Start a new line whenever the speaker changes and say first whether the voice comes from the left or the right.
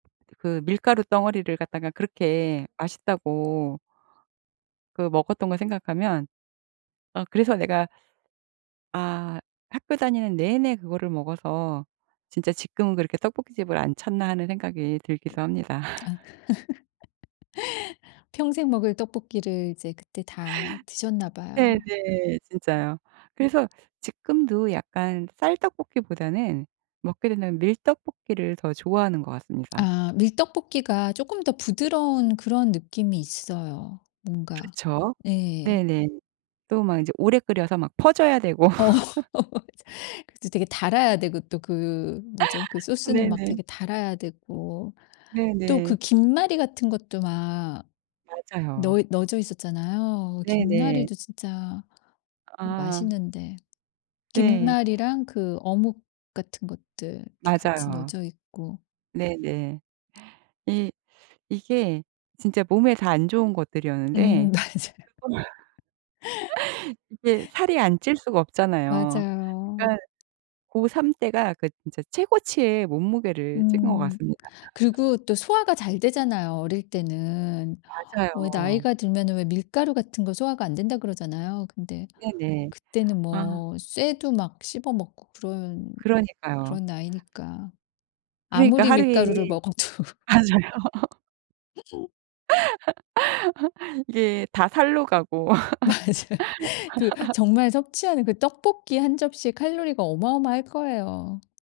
right: 그 밀가루 덩어리를 갖다가
left: 음.
right: 그렇게 맛있다고 그 먹었던 거 생각하면 어 그래서 내가 '아 학교 다니는 내내 그거를 먹어서 진짜 지금은 그렇게 떡볶이집을 안 찾나.' 하는 생각이
left: 아.
right: 들기도 합니다.
left: 평생 먹을 떡볶이를 이제 그때 다 드셨나 봐요.
right: 네네. 진짜요. 그래서 지금도 약간 쌀 떡볶이보다는 먹게 된다면 밀 떡볶이를 더 좋아하는 것 같습니다.
left: 아 밀 떡볶이가 쪼끔 더 부드러운 그런 느낌이 있어요. 뭔가
right: 그렇죠.
left: 예.
right: 네네. 또 막 인제 오래 끓여서 막 퍼져야 되고.
left: 어. 그렇죠. 되게 달아야 되고 또 그 뭐죠 그 소스는 막
right: 네네.
left: 되게 달아야 되고 또 그
right: 네네.
left: 김말이 같은 것도 막 너
right: 맞아요.
left: 넣어져 있었잖아요.
right: 네네.
left: 김말이도 진짜
right: 아.
left: 맛있는데.
right: 네.
left: 김말이랑 그 어묵 같은 것들 이렇게 같이
right: 맞아요.
left: 넣어져 있고.
right: 네네. 이 이게 진짜 몸에 다 안 좋은 것들이었는데
left: 음 맞아요.
right: 그걸 이게 살이 안 찔 수가 없잖아요.
left: 맞아요.
right: 그러니까 고3 때가 그 진짜 최고치의 몸무게를 찐 것
left: 음.
right: 같습니다.
left: 그리고 또 소화가 잘 되잖아요, 어릴 때는. 왜
right: 맞아요.
left: 나이가 들면은 왜 밀가루 같은 거 소화가 안 된다 그러잖아요. 근데
right: 네네.
left: 그때는
right: 아.
left: 뭐 쇠도 막 씹어 먹고 그런
right: 그러니까요.
left: 그런 나이니까,
right: 그러니까
left: 아무리 밀가루를
right: 하루에
left: 먹어도.
right: 맞아요. 이게 다 살로 가고.
left: 맞아. 그 정말 섭취하는 그 떡볶이 1 칼로리가 어마어마할 거예요.